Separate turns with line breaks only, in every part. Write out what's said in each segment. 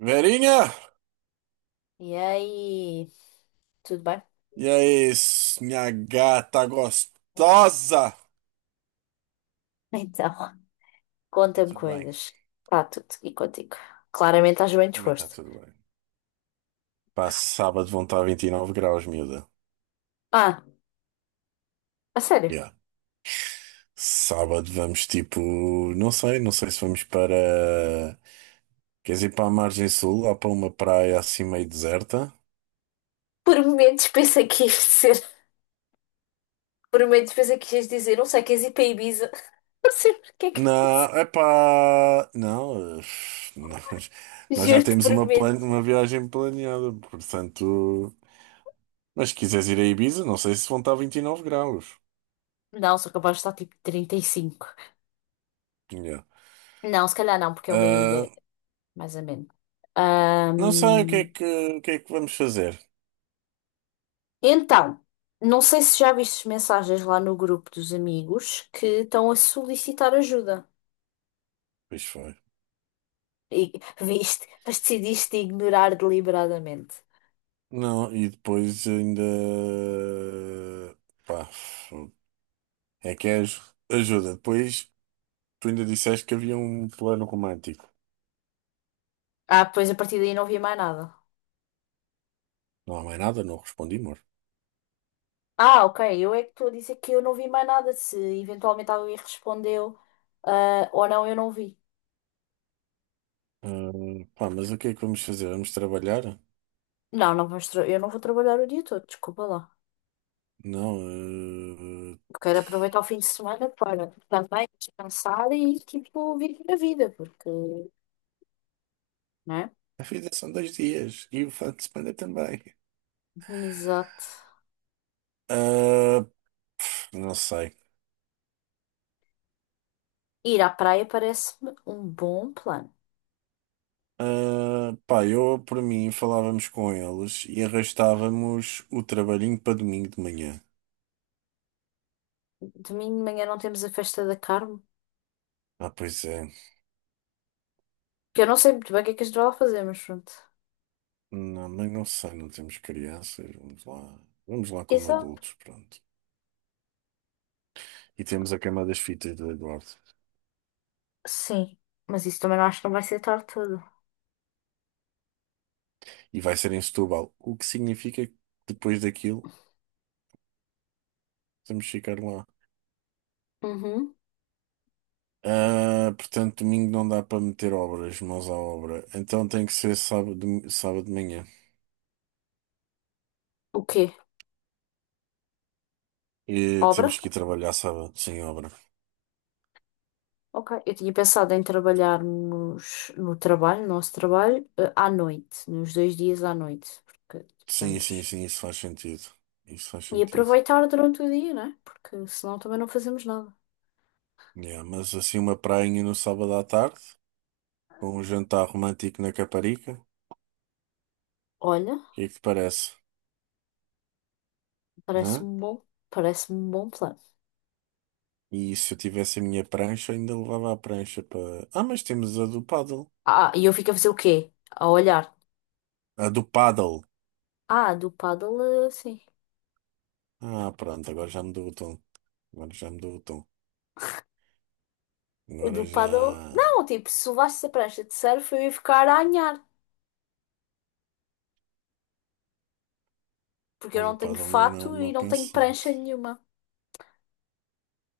Verinha!
E aí, tudo bem?
E aí, minha gata gostosa!
Então,
Tá
conta-me
tudo bem?
coisas. Está tudo e contigo. Claramente estás bem
Também tá
disposto.
tudo bem. Pá, sábado vão estar 29 graus, miúda.
Ah, a sério.
Yeah. Sábado vamos tipo. Não sei, se vamos para. Queres ir para a margem sul, lá para uma praia assim meio deserta?
Por momentos pensei que ias dizer. Por momentos pensei que ias dizer. Não sei, queres ir para Ibiza? Não sei porque é que eu
Não,
disse.
é pá. Não, nós, nós já
Juro-te,
temos
por
uma,
momentos.
uma viagem planeada, portanto. Mas se quiseres ir a Ibiza, não sei se vão estar 29 graus.
Não, sou capaz de estar tipo 35.
Yeah.
Não, se calhar não, porque é uma
Ah,
ilha, mais ou menos.
não sei o que é
Ahm,
que, vamos fazer.
Então, não sei se já vistes mensagens lá no grupo dos amigos que estão a solicitar ajuda.
Pois foi.
E viste, mas decidiste ignorar deliberadamente.
Não, e depois ainda. Pá, é que ajuda. Depois tu ainda disseste que havia um plano romântico.
Ah, pois a partir daí não vi mais nada.
Não há mais nada, não respondi, amor.
Ah, ok, eu é que estou a dizer que eu não vi mais nada. Se eventualmente alguém respondeu, ah, ou não, eu não vi.
Ah, pá, mas o que é que vamos fazer? Vamos trabalhar?
Não, eu não vou trabalhar o dia todo, desculpa lá.
Não. ah,
Eu Quero aproveitar o fim de semana para também descansar e, tipo, viver a vida, porque, né?
a vida são dois dias e o fim de semana também.
Exato.
Ah, não sei.
Ir à praia parece-me um bom plano.
Ah, pá, eu por mim falávamos com eles e arrastávamos o trabalhinho para domingo de manhã.
Domingo de manhã não temos a festa da Carmo,
Ah, pois é.
que eu não sei muito bem o que é que a gente vai lá fazer, mas pronto.
Não, mas não sei, não temos crianças. Vamos lá. Vamos lá como
Exato.
adultos, pronto. E temos a cama das fitas do Eduardo.
Sim. Mas isso também não acho que não vai ser tarde tudo.
E vai ser em Setúbal, o que significa que depois daquilo temos que ficar lá.
Uhum.
Ah, portanto, domingo não dá para meter obras, mãos à obra. Então tem que ser sábado, sábado de manhã.
O quê?
E temos
Obra?
que ir trabalhar sábado sem obra.
Ok. Eu tinha pensado em trabalhar nos, no trabalho, no nosso trabalho, eh, à noite, nos dois dias à noite. Porque
Sim, sim,
estamos.
sim, isso faz sentido. Isso faz
E
sentido.
aproveitar durante o dia, né? Porque senão também não fazemos nada.
Yeah, mas assim, uma prainha no sábado à tarde, com um jantar romântico na Caparica, o
Olha,
que é que te parece? Hã?
parece-me bom, parece-me um bom plano.
E se eu tivesse a minha prancha, ainda levava a prancha para. Ah, mas temos a do paddle.
Ah, e eu fico a fazer o quê? A olhar.
A do paddle.
Ah, do paddle, eh, sim.
Ah, pronto, agora já mudou o tom. Agora já mudou o tom.
O do
Agora
paddle.
já.
Não, tipo, se levasse a prancha de surf, eu ia ficar a anhar. Porque
A
eu
do
não tenho
paddle não é nada
fato e
mal
não tenho
pensando.
prancha nenhuma.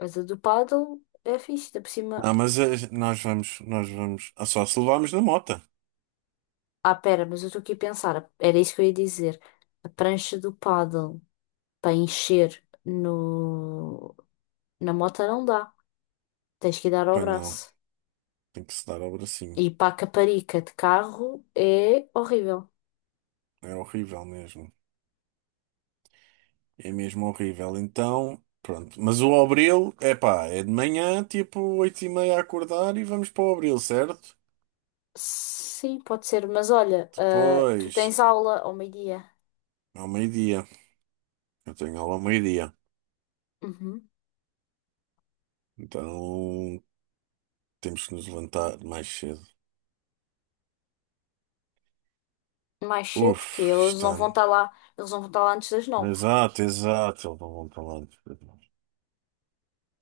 Mas a do paddle é fixe, ainda por cima.
Ah, mas nós vamos. Nós vamos. Ah, só se levarmos na mota.
Ah, pera, mas eu estou aqui a pensar. Era isso que eu ia dizer. A prancha do paddle para encher no na moto não dá. Tens que dar ao
Pois não,
braço.
tem que se dar ao bracinho.
E para a caparica de carro é horrível.
É horrível mesmo. É mesmo horrível. Então, pronto. Mas o Abril, é pá, é de manhã, tipo 8h30 a acordar e vamos para o Abril, certo?
Sim, pode ser. Mas olha, ah, tu
Depois,
tens aula ao meio-dia.
ao meio-dia. Eu tenho aula ao meio-dia.
Uhum.
Então, temos que nos levantar mais cedo.
Mais cedo que
Uf,
eles
está.
não vão estar lá. Eles não vão estar lá antes das nove.
Exato, exato. Eles não vão para lá.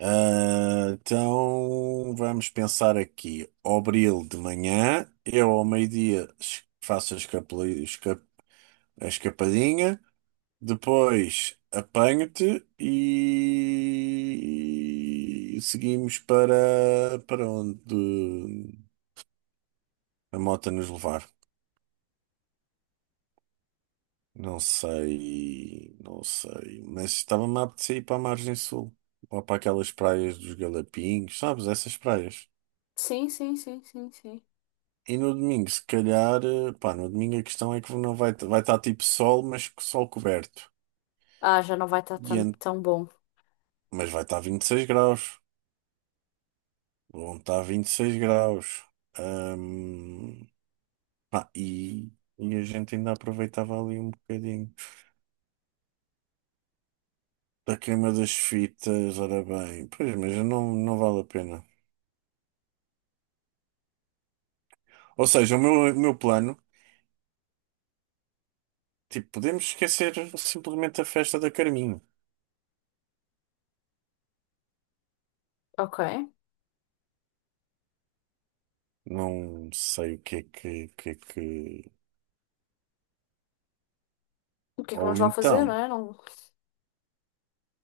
Ah, então, vamos pensar aqui. Abril de manhã, eu ao meio-dia faço as a escapadinha, depois apanho-te e seguimos para, para onde a moto nos levar. Não sei, mas estava-me a apetecer ir para a margem sul, ou para aquelas praias dos Galapinhos, sabes, essas praias.
Sim, sim, sim, sim, sim.
E no domingo, se calhar, pá, no domingo a questão é que não vai, vai estar tipo sol, mas sol coberto.
Ah, já não vai estar
E,
tão, tão bom.
mas vai estar 26 graus. Vão estar 26 graus. Ahm, pá, e a gente ainda aproveitava ali um bocadinho da queima das fitas, ora bem. Pois, mas não, não vale a pena. Ou seja, o meu plano, tipo, podemos esquecer simplesmente a festa da Carminho.
Ok.
Não sei o que é que, o que é que...
O que é que vamos
Ou
lá fazer, não
então...
é? Não.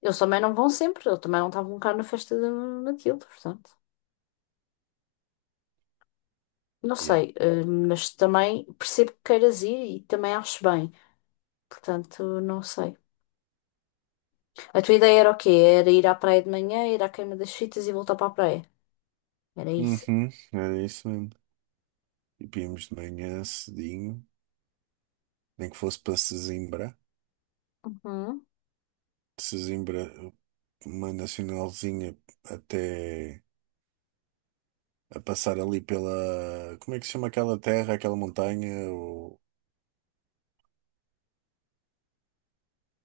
Eles também não vão sempre. Eu também não estava um bocado na festa daquilo, portanto. Não
Yeah.
sei, eh, mas também percebo que queiras ir e também acho bem. Portanto, não sei. A tua ideia era o quê? Era ir à praia de manhã, ir à queima das fitas e voltar para a praia. Era isso.
Uhum, era isso mesmo. E vimos de manhã cedinho, nem que fosse para Sesimbra.
Uhum.
De Sesimbra, uma nacionalzinha até a passar ali pela. Como é que se chama aquela terra, aquela montanha? O...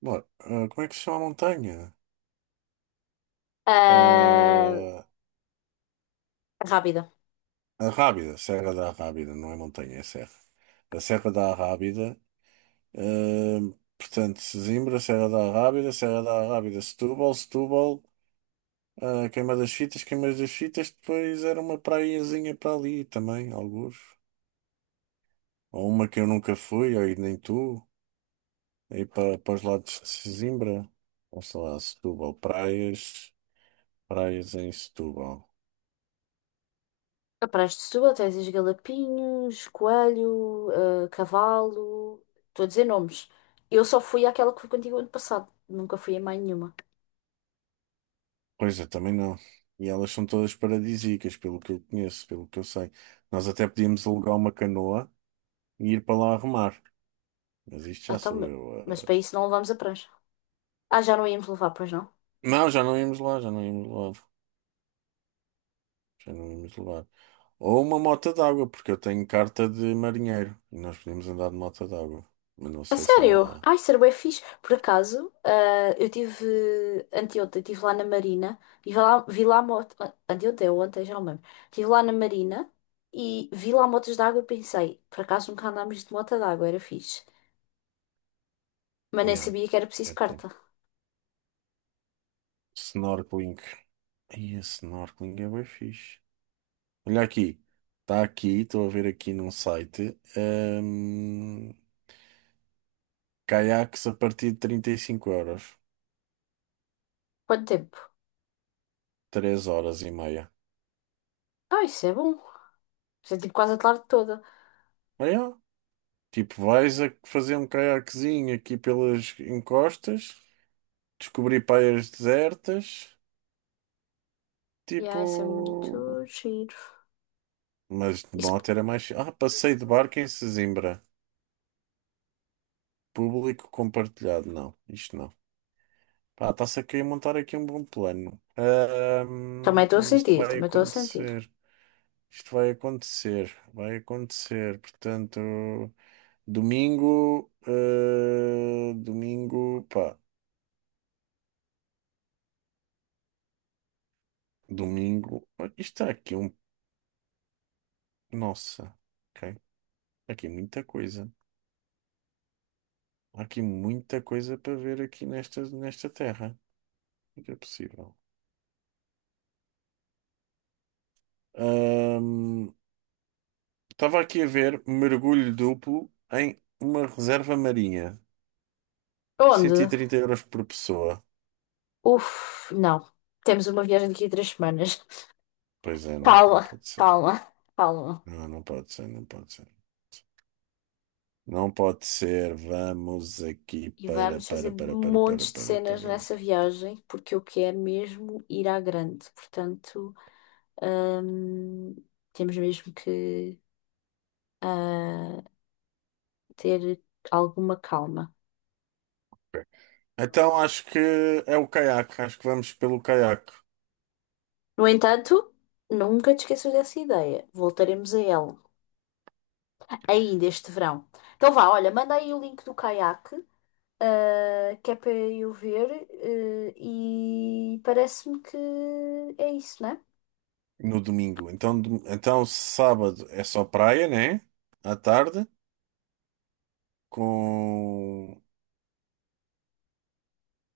Bom, como é que se chama a montanha?
Ah, rápida.
Ah, a Rábida, Serra da Rábida, não é montanha, é serra. A Serra da Rábida. Portanto, Sesimbra, Serra da Rábida, Setúbal, Setúbal. Queima das Fitas, depois era uma praiazinha para ali também, alguns. Ou uma que eu nunca fui, ou e nem tu, aí para, os lados de Sesimbra, ou sei lá, Setúbal, praias, praias em Setúbal.
A Praia de Setúbal tens os Galapinhos, Coelho, eh, Cavalo. Estou a dizer nomes. Eu só fui àquela que fui contigo ano passado. Nunca fui a mais nenhuma.
Pois é, também não. E elas são todas paradisíacas, pelo que eu conheço, pelo que eu sei. Nós até podíamos alugar uma canoa e ir para lá remar. Mas isto
Ah,
já
então,
sou
mas
eu.
mas para
Eh.
isso não levámos a prancha. Ah, já não íamos levar, pois não?
Não, já não íamos lá, lá. Já não íamos levar. Ou uma moto d'água, porque eu tenho carta de marinheiro e nós podemos andar de moto d'água. Mas não
A
sei se há
sério?
lá.
Ai, ser bué fixe. Por acaso, eh, eu tive anteontem, estive lá na Marina e vi lá moto. Ah, anteontem ou ontem, já não me lembro. Estive lá na Marina e vi lá motos de água e pensei, por acaso nunca andámos de moto de água, era fixe. Mas nem
Yeah,
sabia que era preciso
eu tenho.
carta.
Snorkeling. Ai, a snorkeling é bem fixe. Olha aqui. Está aqui, estou a ver aqui num site. Caiaques a partir de 35 euros.
Quanto tempo?
3 horas e meia.
Ah, isso é bom. Isso é tipo quase a tarde toda.
Olha, tipo, vais a fazer um caiaquezinho aqui pelas encostas, descobrir praias desertas.
E
Tipo.
ah, isso é muito giro.
Mas de
Isso
moto era mais. Ah, passeio de barco em Sesimbra. Público compartilhado. Não, isto não. Pá, está-se a querer montar aqui um bom plano.
também estou a
E isto
sentir,
vai
também estou a sentir.
acontecer. Isto vai acontecer. Vai acontecer. Portanto, domingo. Domingo. Pá, domingo. Isto está aqui um. Nossa. Ok. Aqui muita coisa. Há aqui muita coisa para ver aqui nesta, nesta terra. O que é possível? Ahm, estava aqui a ver mergulho duplo em uma reserva marinha. Cento e
Onde?
trinta euros por pessoa.
Uf, não. Temos uma viagem daqui a 3 semanas.
Pois é, não, não
Calma,
pode ser.
calma, calma.
Não, não pode ser, não pode ser. Não pode ser. Vamos aqui
E
para,
vamos fazer
para, para, para, para,
montes de
para,
cenas
para.
nessa viagem, porque eu quero mesmo ir à grande. Portanto, hum, temos mesmo que ah, ter alguma calma.
Então acho que é o caiaque. Acho que vamos pelo caiaque
No entanto, nunca te esqueças dessa ideia. Voltaremos a ela ainda este verão. Então vá, olha, manda aí o link do caiaque, ah, que é para eu ver, eh, e parece-me que é isso, né?
no domingo. Então, então sábado é só praia, né? À tarde, com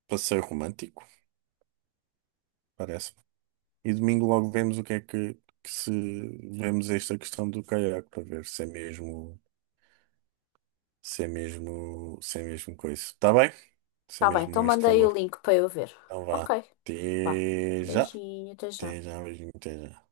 passeio romântico. Parece. E domingo logo vemos o que é que se vemos esta questão do caiaque para ver se é mesmo, se é mesmo coisa. Está bem? Se é
Tá bem, então
mesmo este
manda aí o
valor.
link para eu ver.
Então vá.
Ok, vá.
Até já.
Beijinho, até já.
Até já, beijinho, até já.